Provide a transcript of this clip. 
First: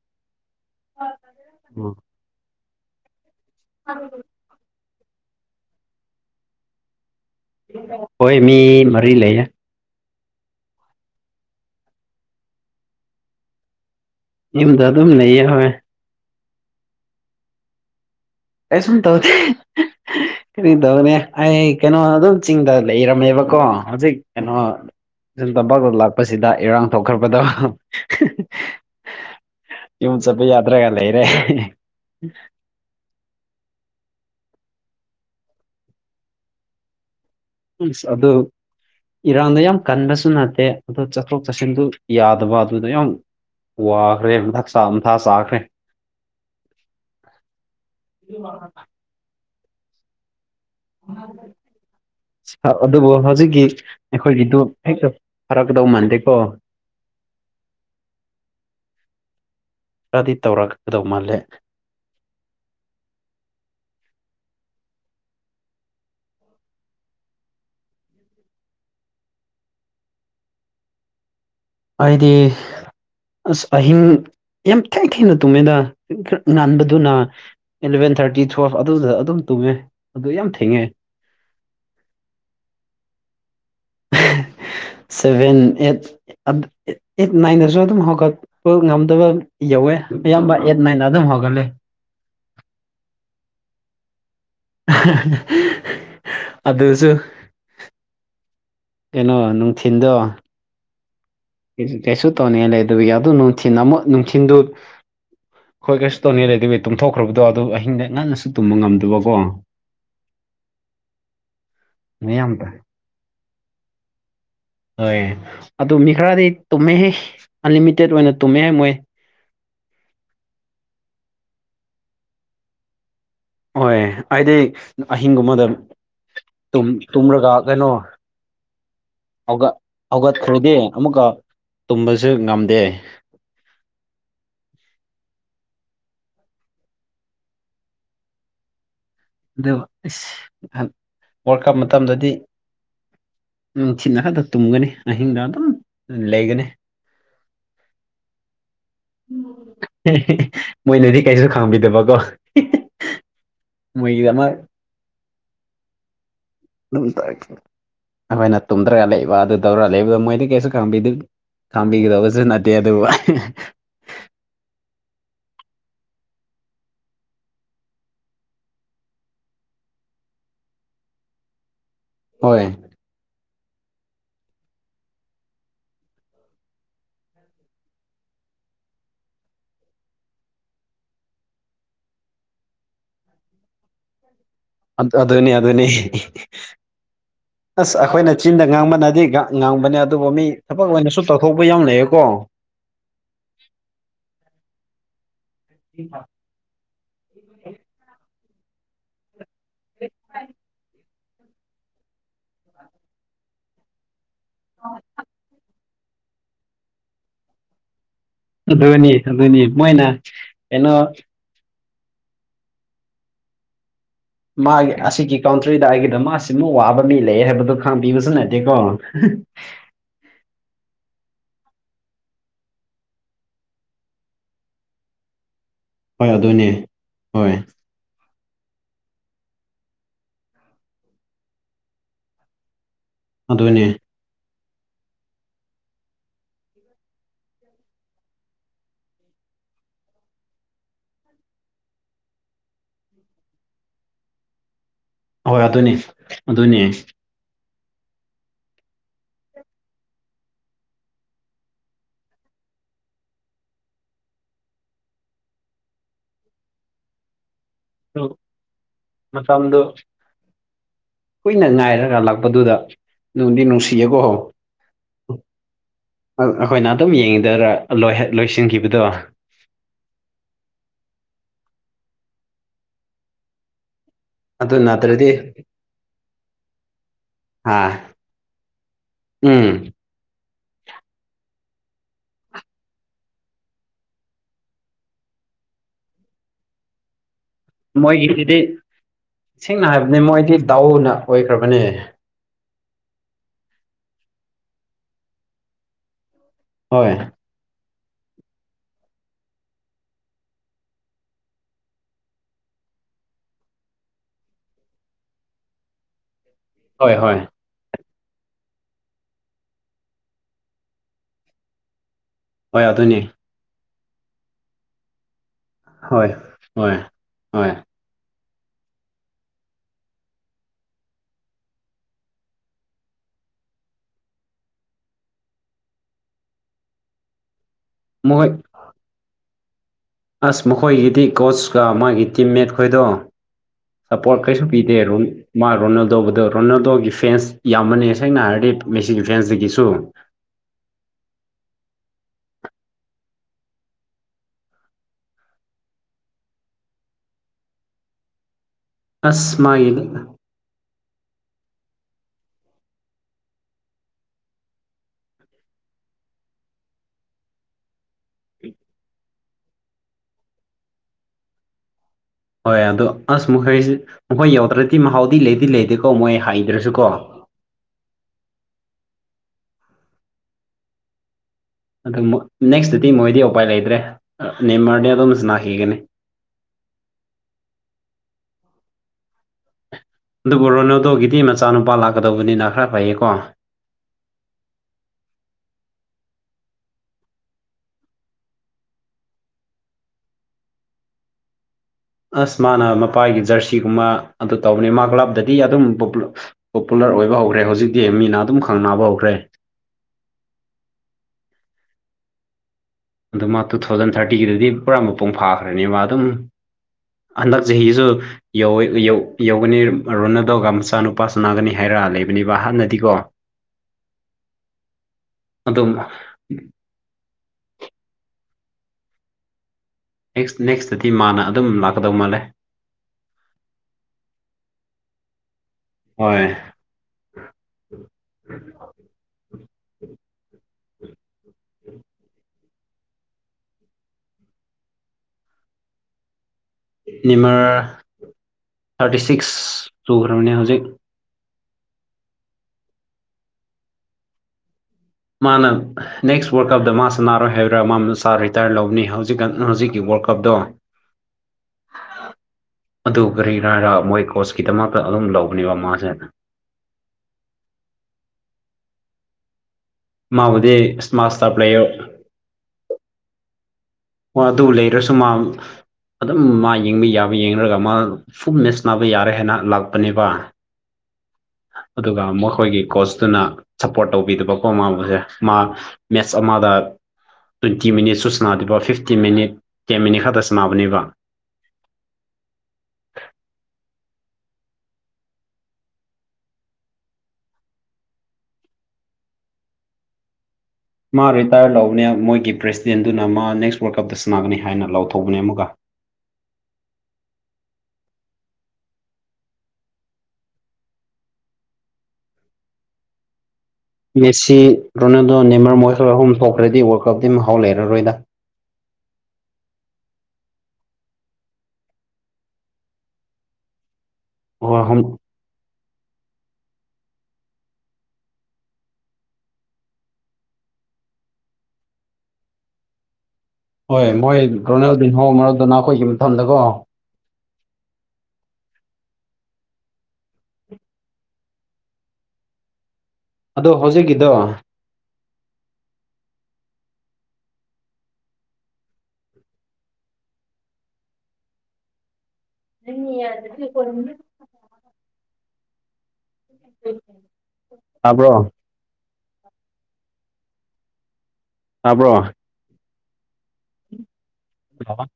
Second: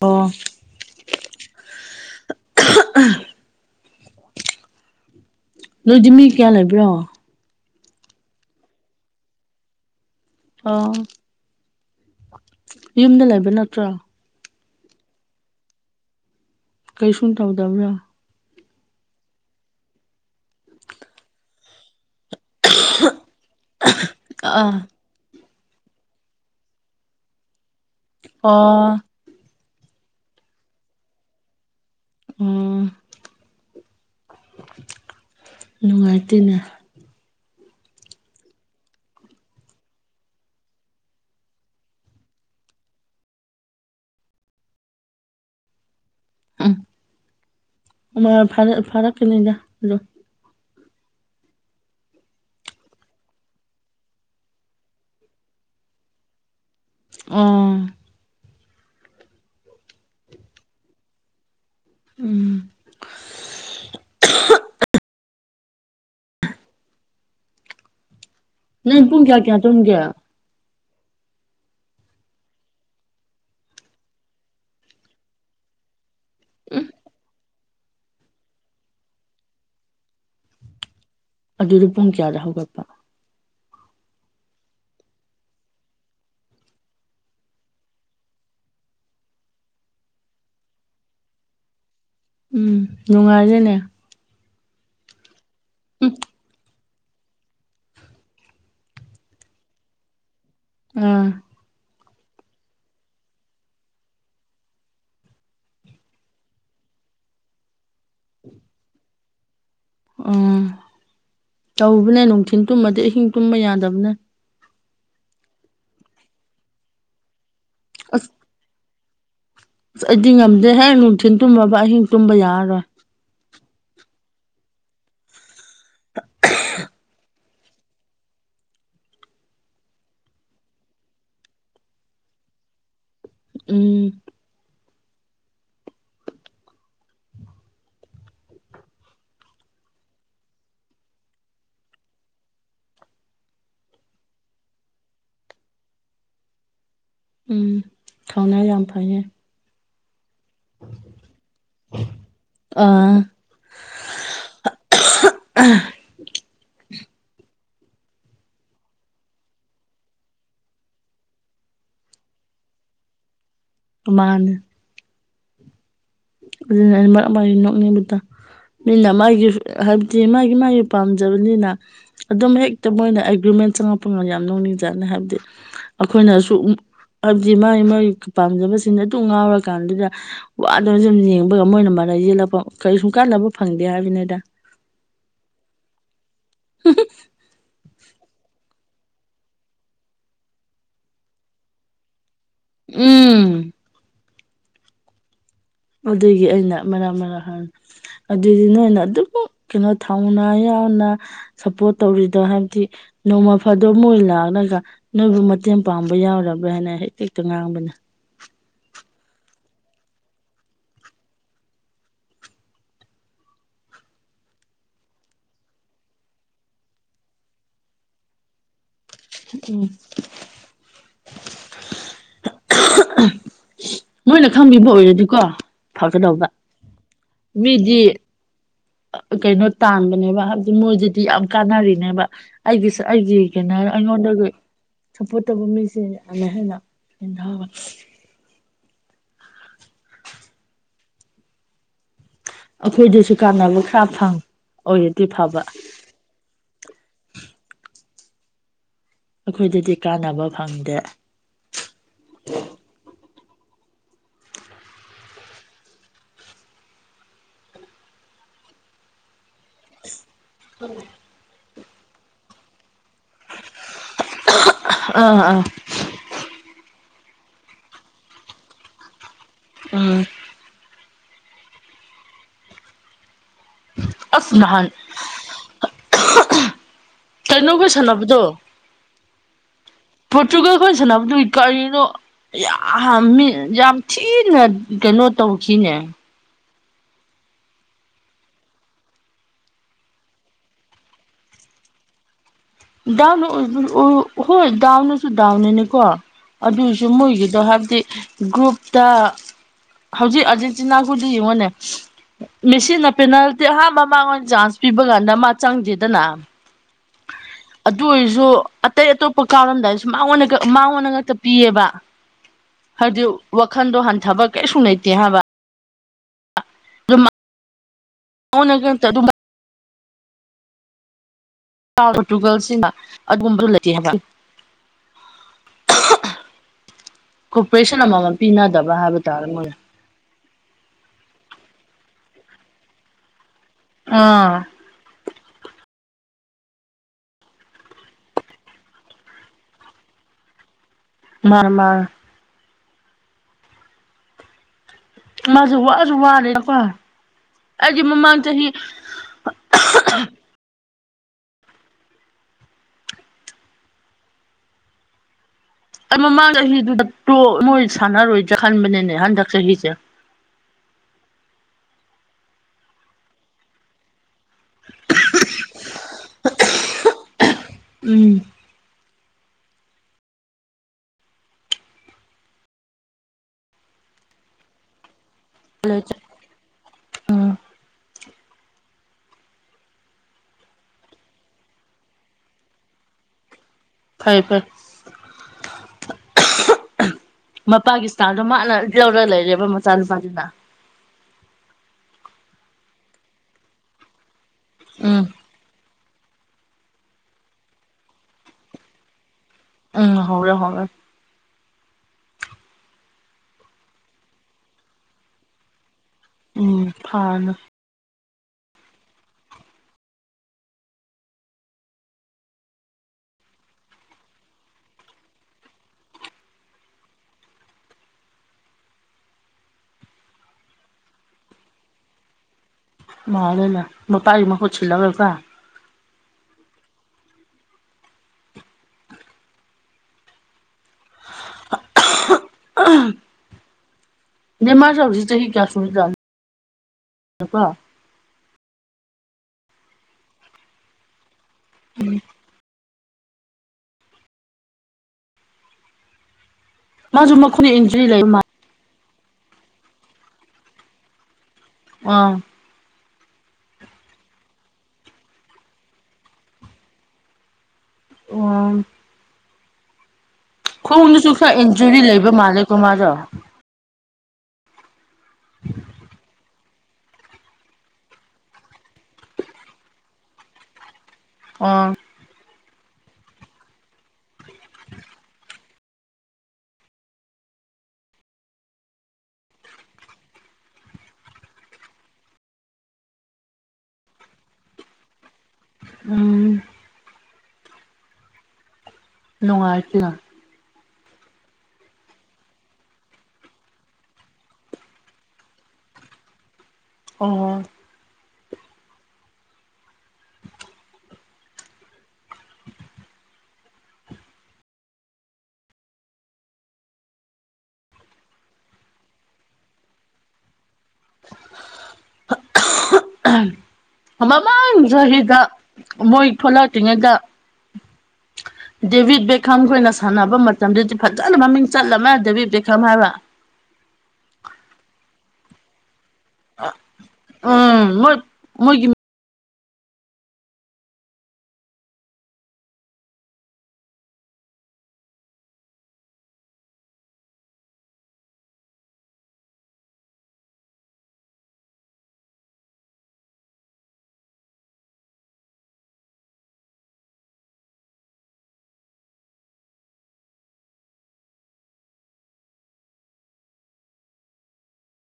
ꯑꯣ ꯎꯝ ꯅꯣꯏꯗꯤ ꯃꯤ ꯀꯌꯥ ꯂꯩꯕ꯭ꯔꯣ ꯈꯣꯏ ꯃꯤ ꯃꯔꯤ ꯂꯩꯌꯦ ꯑꯣ ꯌꯨꯝꯗ ꯂꯩꯕ ꯅꯠꯇ꯭ꯔꯣ ꯌꯨꯝꯗ ꯑꯗꯨꯝ ꯂꯩꯌꯦ ꯍꯣꯏ ꯀꯩꯁꯨꯝ ꯇꯧꯗꯕ꯭ꯔꯥ ꯀꯩꯁꯨꯝ ꯇꯧꯗꯦ ꯀꯔꯤ ꯇꯧꯅꯤ ꯑꯩ ꯀꯩꯅꯣ ꯑꯗꯨꯝ ꯆꯤꯡꯗ ꯂꯩꯔꯝꯃꯦꯕ ꯀꯣ ꯍꯧꯖꯤꯛ ꯀꯩꯅꯣ ꯑ ꯇꯝꯄꯥꯛꯇ ꯂꯥꯛꯄꯁꯤꯗ ꯏꯔꯥꯡ ꯇꯧꯛꯈ꯭ꯔꯕꯗ ꯑꯣ ꯌꯨꯝ ꯆꯠꯄ ꯌꯥꯗ꯭ꯔꯒꯂ ꯂꯩꯔꯦ ꯎꯝ ꯅꯨꯡꯉꯥꯏꯇꯦꯅꯦ ꯑꯁ ꯑꯗꯨ ꯏꯔꯥꯡꯗ ꯌꯥꯝ ꯀꯟꯕꯁꯨ ꯅꯠꯇꯦ ꯑꯗꯨ ꯆꯠꯊꯣꯛ ꯆꯠꯁꯤꯟꯗꯨ ꯌꯥꯗꯕ ꯑꯗꯨꯗ ꯌꯥꯝ ꯋꯥꯈ꯭ꯔꯦꯕ [unintelligible] ꯃꯊꯥ ꯁꯥꯈ꯭ꯔꯦ [unintelligible] ꯐꯔ ꯐꯔ ꯥꯀꯅꯤꯗ ꯑꯗꯣ ꯑꯗꯨꯕꯨ ꯍꯧꯖꯤꯛꯀꯤ ꯑꯩꯈꯣꯏꯒꯤꯗꯨ ꯍꯦꯛꯇ ꯐꯔꯛꯀꯗꯧ ꯃꯥꯟꯗꯦꯀꯣ ꯎꯝ ꯈꯔꯗꯤ ꯇꯧꯔꯛꯒꯗꯧ ꯃꯥꯜꯂꯦ ꯎꯝ ꯅꯣꯏ ꯄꯨꯡ ꯀꯌꯥ ꯀꯌꯥ ꯇꯨꯨꯝꯒꯦ ꯑꯩꯗꯤ ꯑꯁ ꯑꯍꯤꯡ ꯌꯥꯝ ꯊꯦꯡ ꯊꯦꯡꯅ ꯇꯨꯝꯃꯦꯗ ꯈꯔ ꯎꯝ ꯉꯟꯕꯗꯨꯅ ꯑꯦꯂꯚꯦꯟ ꯊꯥꯔꯇꯤ ꯇꯨꯋꯦꯜꯐ ꯑꯗꯨꯗ ꯑꯗꯨꯝ ꯇꯨꯝꯃꯦ ꯑꯗꯨ ꯌꯥꯝ ꯊꯦꯡꯉꯦ ꯑꯗꯨꯗꯤ ꯄꯨꯡ ꯀꯌꯥꯗ ꯍꯧꯒꯠꯄ ꯁꯚꯦꯟ ꯑꯩꯠ ꯑꯩꯠ ꯅꯥꯏꯟꯗꯁꯨ ꯑꯗꯨꯝ ꯍꯧꯒꯠ ꯄ ꯉꯝꯗꯕ ꯌꯧꯋꯦ ꯑꯌꯥꯝꯕ ꯑꯦꯠ ꯅꯥꯏꯟ ꯑꯗꯨꯝ ꯍꯧꯒꯠꯂꯦ ꯎꯝ ꯅꯨꯡꯉꯥꯏꯔꯦꯅꯦ ꯎꯝ ꯑꯗꯨꯁꯨ ꯀꯩꯅꯣ ꯅꯨꯡꯊꯤꯟꯗꯣ ꯑꯥ ꯀꯩꯁꯨ ꯇꯧꯅꯤꯡꯉꯥꯏ ꯂꯩꯇꯕꯒꯤ ꯑꯗꯨ ꯅꯨꯡꯊꯤꯟ ꯑꯃꯨꯛ ꯅꯨꯡꯊꯤꯟꯗꯨ ꯍꯣꯏ ꯀꯩꯁꯨ ꯇꯧꯅꯤꯉꯥꯏ ꯂꯩꯇꯕꯩ ꯇꯨꯝꯊꯣꯛꯈ꯭ꯔꯕꯗꯣ ꯑꯗꯨ ꯑꯍꯤꯡꯗ ꯉꯟꯅꯁꯨ ꯇꯨꯝꯕ ꯉꯝꯗꯕꯀꯣ ꯑꯣ ꯇꯧꯕꯅꯦ ꯅꯨꯡꯊꯤꯟ ꯃꯌꯥꯝꯇ ꯇꯨꯝꯃꯗꯤ ꯑꯍꯤꯡ ꯇꯨꯝꯕ ꯌꯥꯗꯕꯅꯦ ꯍꯣꯏ ꯑꯗꯨ ꯃꯤ ꯈꯔꯗꯤ ꯇꯨꯝꯃꯦꯍꯦ ꯑꯟꯂꯤꯃꯤꯇꯦꯠ ꯑꯁ ꯑꯣꯏꯅ ꯇꯨꯝꯃꯦꯍ‌ꯦ ꯃꯣꯏ ꯑꯁ ꯑꯩꯗꯤ ꯉꯝꯗꯦ ꯍꯦꯛ ꯅꯨꯡꯊꯤꯟ ꯇꯨꯝꯃꯕ ꯑꯍꯤꯡ ꯇꯨꯝꯕ ꯌꯥꯔꯔꯣꯏ ꯍꯣꯏ ꯑꯩꯗꯤ ꯑꯍꯤꯡꯒꯨꯝꯕꯗ ꯇꯨꯝ ꯇꯨꯝꯔꯒ ꯀꯩꯅꯣ ꯍꯧꯒ ꯍꯧꯒꯠꯈ꯭ꯔꯗꯤ ꯑꯃꯨꯛꯀ ꯇꯨꯝꯕꯁꯨ ꯉꯝꯗꯦ ꯎꯝ ꯑꯗꯨ ꯏꯁ ꯋꯥꯜ ꯀꯞ ꯃꯇꯝꯗꯗꯤ ꯅꯨꯡꯊꯤꯟ ꯉꯥꯛꯇ ꯇꯨꯝꯒꯅꯤ ꯑꯍꯤꯡꯗ ꯑꯗꯨꯝ ꯂꯩꯒꯅꯤ ꯎꯝ ꯊꯧꯅꯥ ꯌꯥꯝ ꯐꯩꯍ‌ꯦ ꯃꯣꯏꯅꯗꯤ ꯀꯩꯁꯨ ꯈꯥꯡꯕꯤꯗꯕꯀꯣ ꯑꯥ ꯃꯣꯏꯒꯤꯗꯃꯛ [unintelligible] ꯑꯩꯈꯣꯏꯅ ꯇꯨꯝꯗ꯭ꯔꯒ ꯂꯩꯕ ꯑꯗꯨ ꯇꯧꯔꯒ ꯂꯩꯕꯗꯣ ꯃꯣꯏꯗꯤ ꯀꯩꯁꯨ ꯈꯪꯕꯤꯗ‌ꯦ ꯈꯪꯕꯤꯒꯗꯧꯕꯁꯨ ꯅꯠꯇꯦ ꯑꯗꯨꯕꯨ ꯀꯃꯥꯅ ꯑꯗꯨꯅ ꯑꯩ ꯃꯔꯛ ꯃꯔꯛ ꯅꯣꯛꯅꯤꯡꯕꯗ‌ꯣ ꯃꯤꯅ ꯃꯥꯒꯤ ꯍꯥꯏꯕꯗꯤ ꯃꯥꯒꯤ ꯃꯥꯒꯤ ꯄꯥꯝꯖꯕꯅꯤꯅ ꯑꯗꯨꯝ ꯍꯣꯏ ꯍꯦꯛ ꯃꯣꯏꯅ ꯑꯦꯒ꯭ꯔꯤꯃꯦꯟ ꯆꯪꯉꯛꯄ ꯌꯥꯝ ꯅꯧꯅꯤꯡꯖꯥꯠꯅꯤ ꯍꯥꯏꯕꯗꯤ ꯑꯩꯈꯣꯏꯅꯁꯨ ꯍꯥꯏꯕꯗꯤ ꯃꯥꯒꯤ ꯃꯥꯒꯤ ꯄꯥꯝꯖꯕꯁꯤꯅ ꯑꯗꯨꯝ ꯉꯥꯎꯔꯀꯥꯟꯗꯨꯗ ꯋ ꯑꯗ‌ꯣ ꯁꯨꯝ ꯌꯦꯡꯕꯒ ꯃꯣꯏꯅ ꯃꯔꯩ ꯌꯦꯜꯂꯛꯄ ꯀꯔꯤ ꯁꯨ ꯀꯥꯟꯅꯕ ꯐꯪꯗꯦ ꯍꯥꯏꯕꯅꯤꯗ ꯑꯗꯨꯅꯤ ꯑꯗꯨꯅꯤ ꯑꯁ ꯑꯩꯈꯣꯏꯅ ꯆꯤꯟꯗ ꯉꯥꯡꯕꯅꯗꯤ ꯉ ꯉꯥꯡꯕꯅꯦ ꯑꯗꯨꯕꯨ ꯃꯤ ꯊꯕꯛ ꯑꯣꯏꯅꯁꯨ ꯇꯧꯊꯣꯛꯄ ꯌꯥꯝ ꯂꯩꯌꯦꯀꯣ ꯎꯝ ꯑꯗꯨꯒꯤ ꯑꯩꯅ ꯃꯔꯥꯛ ꯃꯔꯥꯛ ꯍꯥꯏꯕꯟ ꯑꯗꯨꯗꯤ ꯅꯣꯏꯅ ꯑꯗꯨꯝ ꯀꯩꯅꯣ ꯊꯧꯅꯥ ꯌꯥꯎꯅ ꯁꯞꯄꯣꯔꯠ ꯇꯧꯔꯤꯗꯣ ꯍꯥꯏꯕꯗꯤ ꯅꯣꯡꯃ ꯐꯥꯗꯣꯛ ꯃꯣꯏ ꯂꯥꯛ ꯑꯒ ꯅꯣꯏꯕꯨ ꯃꯇꯦꯡ ꯄꯥꯡꯕ ꯌꯥꯎꯔꯕ꯭ꯔꯥ ꯍꯥꯏꯅ ꯍꯦꯛꯇ ꯍꯦꯛꯇ ꯉꯥꯡꯕꯅꯦ ꯑꯗꯨꯅꯤ ꯑꯗꯨꯅꯤ ꯃꯣꯏꯅ ꯀꯩꯅꯣ ꯃꯥꯒꯤ ꯑꯁꯤꯒꯤ ꯀꯥꯎꯟꯇ꯭ꯔꯤꯗ ꯑꯩꯒꯤꯗ ꯑꯁꯤꯃꯨꯛ ꯋꯥꯕ ꯃꯤ ꯂꯩ ꯍꯥꯏꯕꯗꯣ ꯈꯥꯡꯕꯤꯕꯁꯨ ꯅꯠꯇꯦꯀꯣ [unintelligible] ꯃꯣꯏꯅ ꯈꯪꯕꯤꯕ ꯑꯣꯏꯔꯗꯤꯀꯣ ꯍꯣꯏ ꯐꯒꯗꯧꯕ ꯑꯗꯨꯅꯦ ꯍꯣꯏ ꯃꯤꯗꯤ ꯀꯩꯅꯣ ꯇꯥꯟꯕꯅꯦꯕ ꯍꯥꯏꯕꯗꯤ ꯃꯣꯏꯗꯗꯤ ꯌꯥꯝ ꯀꯥꯟꯅꯔꯤꯅꯦꯕ ꯑꯩꯒꯤꯁꯨ ꯑꯩꯒꯤ ꯑꯗꯨꯅꯦ ꯀꯩꯅꯣꯔ ꯑꯩꯉꯣꯟꯗꯒꯤ ꯁꯞꯄꯣꯔꯠ ꯇꯧꯕ ꯃꯤꯁꯦ ꯌꯥꯝꯅ ꯍꯦꯟꯅ ꯍ‌ꯦꯟꯊꯕ ꯑꯩꯈꯣꯏꯗꯁꯨ ꯀꯥꯟꯅꯕ ꯈꯔ ꯐꯪ ꯑꯣꯏꯔꯗꯤ ꯐ ꯑꯍꯣꯏ ꯑꯗꯨꯅꯤ ꯑꯗꯨꯅ‌ꯦ ꯑꯩꯈꯣꯏꯗꯗꯤ ꯀꯥꯟꯅꯕ ꯐꯪꯗꯦ ꯃꯐꯝꯗꯣ ꯎꯝ ꯀꯨꯏꯅ ꯉꯥꯏꯔꯒ ꯂꯥꯛꯄꯗꯨꯗ ꯅꯨꯡꯗꯤ ꯅꯨꯡꯁꯤꯌꯦꯀꯣ ꯑꯥ ꯑꯥ ꯑꯩꯈꯣꯏꯅ ꯑꯗꯨꯝ ꯌꯦꯡꯉꯤꯗ ꯂꯣꯏꯁꯤꯟꯈꯤꯕꯗꯣ ꯎꯝ ꯑꯁ ꯑꯗꯨ ꯅꯠꯇ꯭ꯔꯗꯤ ꯀꯅꯣ ꯑ ꯈ‌ꯣꯏ ꯁꯥꯟꯅꯕꯗꯣ ꯎꯝ ꯄꯣꯔꯇꯨꯒꯜ ꯈꯣꯏ ꯁꯅꯥꯅꯕꯗꯨ ꯀꯔꯤꯅꯣ ꯌꯥꯝ ꯃꯤ ꯌꯥꯝ ꯊꯤꯅ ꯀꯩꯅꯣ ꯇꯧꯈꯤꯅꯦ ꯃꯣꯏꯒꯤꯁꯤꯗꯤ ꯁꯦꯡꯅ ꯍꯥꯏꯕꯅꯤ ꯃꯣꯏꯗꯤ ꯗꯥꯎꯅ ꯑꯣꯏꯈ꯭ꯔꯕꯅꯦ ꯗꯥꯎꯅ ꯍꯣꯏ ꯗꯥꯎꯅꯁꯨ ꯗꯥꯎꯅꯅꯤꯀꯣ ꯑꯗꯨꯏꯁꯨ ꯍꯣꯏ ꯃꯣꯏꯒꯤ ꯑꯗꯣ ꯍꯥꯏꯕꯗꯤ ꯒ꯭ꯔꯨꯞꯇ ꯍꯧꯖꯤꯛ ꯑꯥꯔꯖꯦꯟꯇꯤꯅꯥꯍꯣꯏꯗꯤ ꯌꯦꯡꯉꯣꯅꯦ ꯃꯦꯁꯤꯅ ꯄꯦꯅꯥꯜꯇꯤ ꯑꯍꯥꯟꯕ ꯃꯉꯣꯟ ꯆꯥꯟꯁ ꯄꯤꯕ ꯀꯥꯟꯗ ꯃꯥ ꯆꯪꯗꯦꯗꯅ ꯍꯣꯏ ꯍꯣꯏ ꯑꯗꯨ ꯑꯣꯏꯔꯁꯨ ꯑꯇꯩ ꯑꯇꯣꯞꯄ ꯀꯥꯎꯔꯝꯗꯥꯏꯁꯨ ꯃꯥꯡꯉꯣꯟꯗ ꯃꯥꯡꯉꯣꯟꯗ ꯉꯥꯛꯛꯇ ꯄꯤꯑꯦꯕ ꯍꯣꯏ ꯑꯗꯨꯅꯤ ꯍꯥꯏꯗꯤ ꯋꯥꯈꯟꯗꯣ ꯍꯟꯊꯕ ꯀꯩꯁꯨ ꯂꯩꯇꯦ ꯍꯥꯏꯕ ꯍꯣꯏ ꯍꯣꯏ ꯍꯣꯏ [unintelligible] [unintelligible] ꯄꯣꯔꯇꯨꯒꯜꯁꯤꯡꯅ ꯑꯗꯨꯒꯨꯝꯕꯗꯨ ꯂꯩꯇꯦ ꯍꯥꯏꯕ [unintelligible] ꯀꯣꯄꯔꯦꯁꯟ ꯑꯃꯃ ꯃꯣꯏ ꯄꯤꯅꯗꯕ ꯍꯥꯏꯕ ꯇꯥꯔꯦ ꯃꯣꯏꯅ ꯑꯁ ꯃꯈꯣꯏꯒꯤꯗꯤ ꯀꯣꯆꯀ ꯃꯥꯒꯤ ꯇꯤꯝꯃꯦꯠ ꯈꯣꯏꯗꯣ ꯁꯄꯣꯔꯠ ꯑꯥ ꯀꯩꯁꯨ ꯄꯤ ꯗꯦꯔꯨꯟ ꯃꯥ ꯔꯣꯅꯥꯜꯗꯣꯕꯨꯗ ꯔꯣꯅꯥꯜꯗꯣꯒꯤ ꯐꯦꯟꯁ ꯌꯥꯝꯃꯅꯦ ꯁꯦꯡꯅ ꯍꯥꯏꯔꯗꯤ ꯃꯦꯁꯤꯒꯤ ꯐꯦꯟꯁꯇꯒꯤꯁꯨ ꯃꯥꯅꯦ ꯃꯥꯅꯦ ꯃꯥꯁꯨ ꯋꯥꯁꯨ ꯋꯥꯔꯦꯅꯀꯣ ꯑꯩꯗꯤ ꯃꯃꯥꯡ ꯆꯍꯤ ꯑꯁ ꯃꯥꯒꯤꯗꯤ ꯑꯩ ꯃꯃꯥꯡ ꯆꯍꯤꯗꯨꯗ ꯇꯨ ꯃꯣꯏ ꯁꯥꯟꯅꯔꯣꯏꯗ꯭ꯔꯥ ꯈꯟꯕꯅꯤꯅꯦ ꯍꯟꯗꯛ ꯆꯍꯤꯁꯦ ꯍꯣꯏ ꯑꯗꯣ ꯑꯁ ꯃꯈꯣꯏꯁꯦ ꯃꯈꯣꯏ ꯌꯧꯗ꯭ꯔꯗꯤ ꯃꯍꯥꯎꯗꯤ ꯂꯩꯗꯤ ꯂꯩꯇꯦꯀꯣ ꯃꯣꯏ ꯍꯩꯗ꯭ꯔꯁꯨ ꯀꯣ ꯎꯝ ꯑꯗꯨ ꯅꯦꯛꯁꯇꯗꯤ ꯃꯣꯏꯗꯤ ꯎꯄꯥꯏ ꯂꯩꯇ꯭ꯔꯦ ꯅꯦꯝꯃꯔꯅꯦ ꯑꯗꯣꯝ ꯁꯥꯅꯥꯈꯤꯒꯅꯤ ꯎꯝ ꯑꯗꯨꯕꯨ ꯔꯣꯅꯣꯗꯣꯒꯤꯗꯤ ꯃꯆꯥꯅꯨꯄꯥ ꯂꯥꯛꯀꯗꯧꯕꯅꯤꯅ ꯈꯔ ꯐꯩꯌꯦꯀꯣ ꯐꯩ ꯐꯩ [unintelligible] [unintelligible] ꯃꯄꯥꯒꯤ ꯏꯁꯇꯥꯏꯜꯗꯣ ꯃꯥꯅ ꯂꯧꯔꯒ ꯂꯩꯔꯦꯕ ꯃꯆꯥꯅꯨꯄꯥꯗꯨꯅ ꯑꯁ ꯃꯥꯅ ꯃꯄꯥꯒꯤ ꯖꯔꯁꯤꯒꯨꯝꯕ ꯑꯗꯨ ꯇꯧꯕꯅꯦ ꯃꯥ ꯎꯝ ꯀ꯭ꯂꯕꯇ ꯗꯤ ꯑꯗꯨꯝ ꯄꯣꯄꯨꯂꯔ ꯑꯣꯏꯕ ꯍꯧꯈ꯭ꯔꯦ ꯍꯧꯖꯤꯛꯇꯤ ꯃꯤꯅ ꯑꯗꯨꯝ ꯈꯪꯅꯕ ꯍꯧꯈ꯭ꯔꯦ ꯎꯝ ꯍꯧꯔꯦ ꯍꯧꯔꯦ ꯑꯗꯨ ꯃꯥ ꯇꯨ ꯊꯥꯎꯖꯟ ꯊꯥꯔꯇꯤꯒꯤꯗꯗꯤ ꯄꯨꯔꯥ ꯃꯄꯨꯡ ꯐꯥꯈ꯭ꯔꯅꯦ ꯃꯥ ꯑꯗꯨꯝ ꯎꯝ ꯐꯅ ꯍꯟꯗꯛ ꯆꯍꯤꯁꯨ ꯌꯧ ꯌꯧꯒꯅꯤ ꯔꯣꯅꯥꯜꯗꯣꯒ ꯃꯆꯥ ꯅꯨꯨꯄꯥ ꯁꯥꯅꯥꯒꯅꯤ ꯍꯥꯏꯔ ꯂꯩꯕꯅꯦꯕ ꯍꯥꯟꯅꯗꯤꯀꯣ [inaudible] ꯑꯗꯨꯝ ꯅꯦꯛꯁ ꯅꯦꯛꯁꯇꯗꯤ ꯃꯥꯅ ꯑꯗꯨꯝ ꯂꯥꯛꯀꯗꯧ ꯃꯥꯜꯂꯦ ꯃꯥꯟꯂꯦ ꯅ ꯃꯄꯥꯒꯤ ꯃꯍꯨꯠ ꯁꯤꯜꯂꯒꯀꯣ ꯍꯣꯏ ꯅꯦꯃꯥꯔꯁꯨ ꯍꯧꯖꯤꯛ ꯆꯍꯤ ꯀꯌꯥ ꯁꯨꯔꯖꯥꯠꯅꯣ ꯀꯣ ꯅꯤꯃꯔ ꯊꯥꯔꯇꯤ ꯁꯤꯛꯁ ꯆꯨꯈ꯭ꯔꯕꯅꯦ ꯍꯧꯖꯤꯛ [inaudible] ꯃꯥꯅ ꯅꯦꯛꯁ ꯋꯥꯔꯜ ꯀꯞꯇ ꯃꯥ ꯃꯥꯁꯨ ꯁꯅꯥꯔꯣꯏ ꯃꯈꯨꯠ ꯍꯥꯏꯕꯔ꯭ꯔꯥ ꯏꯟꯖꯨꯔꯤ ꯃꯥ ꯂꯩꯕ ꯁꯥꯔꯣꯏ ꯃꯥꯜꯂꯦ ꯇꯥꯔ ꯂꯧꯅꯤ ꯍꯧꯖꯤꯛ ꯍꯧꯖꯤꯛꯀꯤ ꯋꯥꯔꯜ ꯀꯞꯗꯣ ꯑꯥ ꯑꯗꯨ ꯀꯔꯤꯅ ꯍꯥꯏꯔ ꯃꯣꯏ ꯀꯣꯁꯀꯤꯗꯃꯛꯇ ꯑꯗꯨꯝ ꯂꯧꯕꯅꯦꯕ ꯃꯥꯁꯦ ꯑꯣ ꯃꯥꯕꯨ ꯈꯣꯡꯗꯁꯨ ꯈꯔ ꯏꯟꯖꯨꯔꯤ ꯂꯩꯕ ꯃꯥꯜꯂꯦꯀꯣ ꯃꯥꯗꯣ ꯃꯥꯗꯨ ꯂꯩꯔꯁꯨ ꯃꯥ ꯑꯗꯨꯝ ꯃꯥ ꯌꯦꯡꯕ ꯌꯥꯕ ꯌꯦꯡꯔꯒ ꯃꯥ ꯐꯨꯜ ꯃꯦꯠ ꯁꯅꯥꯕ ꯌꯥꯔꯦ ꯍꯥꯏꯅ ꯂꯥꯛꯄꯅꯦꯕ ꯑꯣ ꯑꯗꯨꯒ ꯃꯈꯣꯏꯒꯤ ꯀꯣꯆꯇꯨꯅ ꯁꯞꯄꯣꯔꯠ ꯇꯧꯕꯤꯗꯕ ꯀꯣ ꯃꯥꯕꯨꯁꯦ ꯃꯥ ꯃꯦꯁ ꯑꯃꯥꯗ ꯇ꯭ꯋꯦꯟꯇꯤ ꯃꯤꯅꯤꯠ ꯁꯨ ꯁꯅꯗꯕ ꯐꯤꯐꯇꯤ ꯃꯤꯅꯤꯠ ꯇꯦꯟ ꯃꯤꯅꯤꯠ ꯈꯛꯇ ꯁꯅꯥꯕꯅꯦꯕ ꯎꯝ ꯅꯨꯡꯉꯥꯢꯇꯦ ꯃꯥ ꯔꯤꯇꯥꯌꯔ ꯂꯧꯕꯅꯦ ꯃꯣꯏꯒꯤ ꯄ꯭ꯔꯦꯁꯤꯗꯦꯟꯗꯨꯅ ꯃꯥ ꯅꯦꯛꯁ ꯋꯥꯔꯜ ꯀꯞꯇ ꯁꯥꯟꯒꯅꯤ ꯍꯥꯏꯅ ꯂꯥꯎꯊꯣꯛꯕꯅꯦ ꯑꯃꯨꯛꯒ ꯑꯣ ꯃꯦꯁꯤ ꯔꯣꯅꯥꯜꯗꯣ ꯅꯦꯃꯔ ꯃꯣꯏ ꯈꯔ ꯑꯍꯨꯝ ꯊꯣꯛꯈ꯭ꯔꯗꯤ ꯋꯥꯔꯜ ꯀꯞꯇꯤ ꯃꯍꯥꯎ ꯂꯩꯔꯔꯣꯏꯗ ꯍꯣꯏ ꯍꯨꯝ [unintelligible] ꯃꯣꯏ ꯊꯣꯛꯂꯛꯇ꯭ꯔꯤꯉꯩꯗ [inaudible] ꯗꯦꯚꯠ ꯕꯦꯛꯈꯝ ꯈꯣꯏꯅ ꯁꯥꯟꯅꯕ ꯃꯇꯝꯗꯗꯤ ꯐꯖꯅ ꯃꯃꯤꯡ ꯆꯠꯂꯝꯃꯦ ꯗꯦꯚꯠ ꯕꯦꯛꯈꯝ ꯍꯥꯏꯕ꯭ꯔꯥ ꯍꯣꯏ ꯃꯣꯏ ꯔꯣꯅꯦꯜꯗꯤꯟꯍꯣ ꯃꯣꯔꯣꯗꯣꯅ ꯈꯣꯏꯒꯤ ꯃꯇꯝꯗꯀꯣ ꯎꯝ ꯃꯣꯏ ꯃꯣꯏꯒꯤ ꯑꯗꯣ ꯍꯧꯖꯤꯛꯀꯤꯗꯣ [unintelligible] ꯇꯕ꯭ꯔꯣ ꯇꯥꯕ꯭ꯔꯣ ꯍꯜꯂꯣ